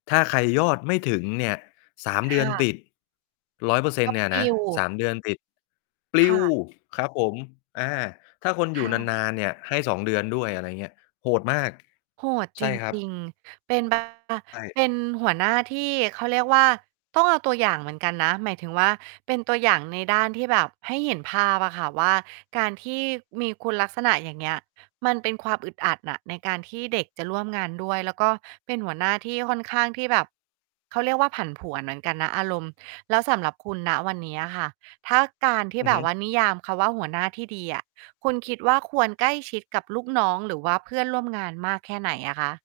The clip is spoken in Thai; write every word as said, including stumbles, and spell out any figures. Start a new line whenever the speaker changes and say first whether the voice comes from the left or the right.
left: ถ้าใครยอดไม่ถึงเนี่ย สาม
right: ค
left: เดือ
right: ่
left: น
right: ะ
left: ติด ร้อยเปอร์เซ็
right: ก
left: น
right: ็
left: ต์ เนี่ย
right: ปล
left: นะ
right: ิว
left: สาม เดือนติด ปล
right: ค
left: ิ
right: ่
left: ว
right: ะ
left: ครับผม อา ถ้าคนอ
right: ค
left: ยู
right: ่
left: ่
right: ะ
left: นาน ๆ เนี่ยให้ สอง เดือนด้วย อะไรเงี้ย โหดมาก
right: โหด
left: ใ
right: จ
left: ช
right: ริ
left: ่
right: ง
left: ครั
right: จร
left: บ
right: ิง เป็น บา
left: ใช่
right: เป็นหัวหน้าที่ เขาเรียกว่า ต้องเอาตัวอย่างเหมือนกันนะ หมายถึงว่า เป็นตัวอย่างในด้านที่แบบให้เห็นภาพอะค่ะว่า การที่มีคุณลักษณะ อย่างเงี้ย มันเป็นความอึดอัดอะในการที่เด็กจะร่วมงานด้วย แล้วก็เป็นหัวหน้าที่ค่อนข้างที่แบบ เขาเรียกว่า ผันผวนเหมือนกันนะ อารมณ์ แล้วสำหรับคุณ ณ วันนี้อะค่ะ ถ้าการที
left: อ
right: ่
left: ือ
right: แบ
left: ฮึ
right: บว่านิยามคำว่า หัวหน้าที่ดีอะ คุณคิดว่า ควรใกล้ชิดกับลูกน้องหรือว่าเพื่อนร่วมงาน มากแค่ไหนอะคะ?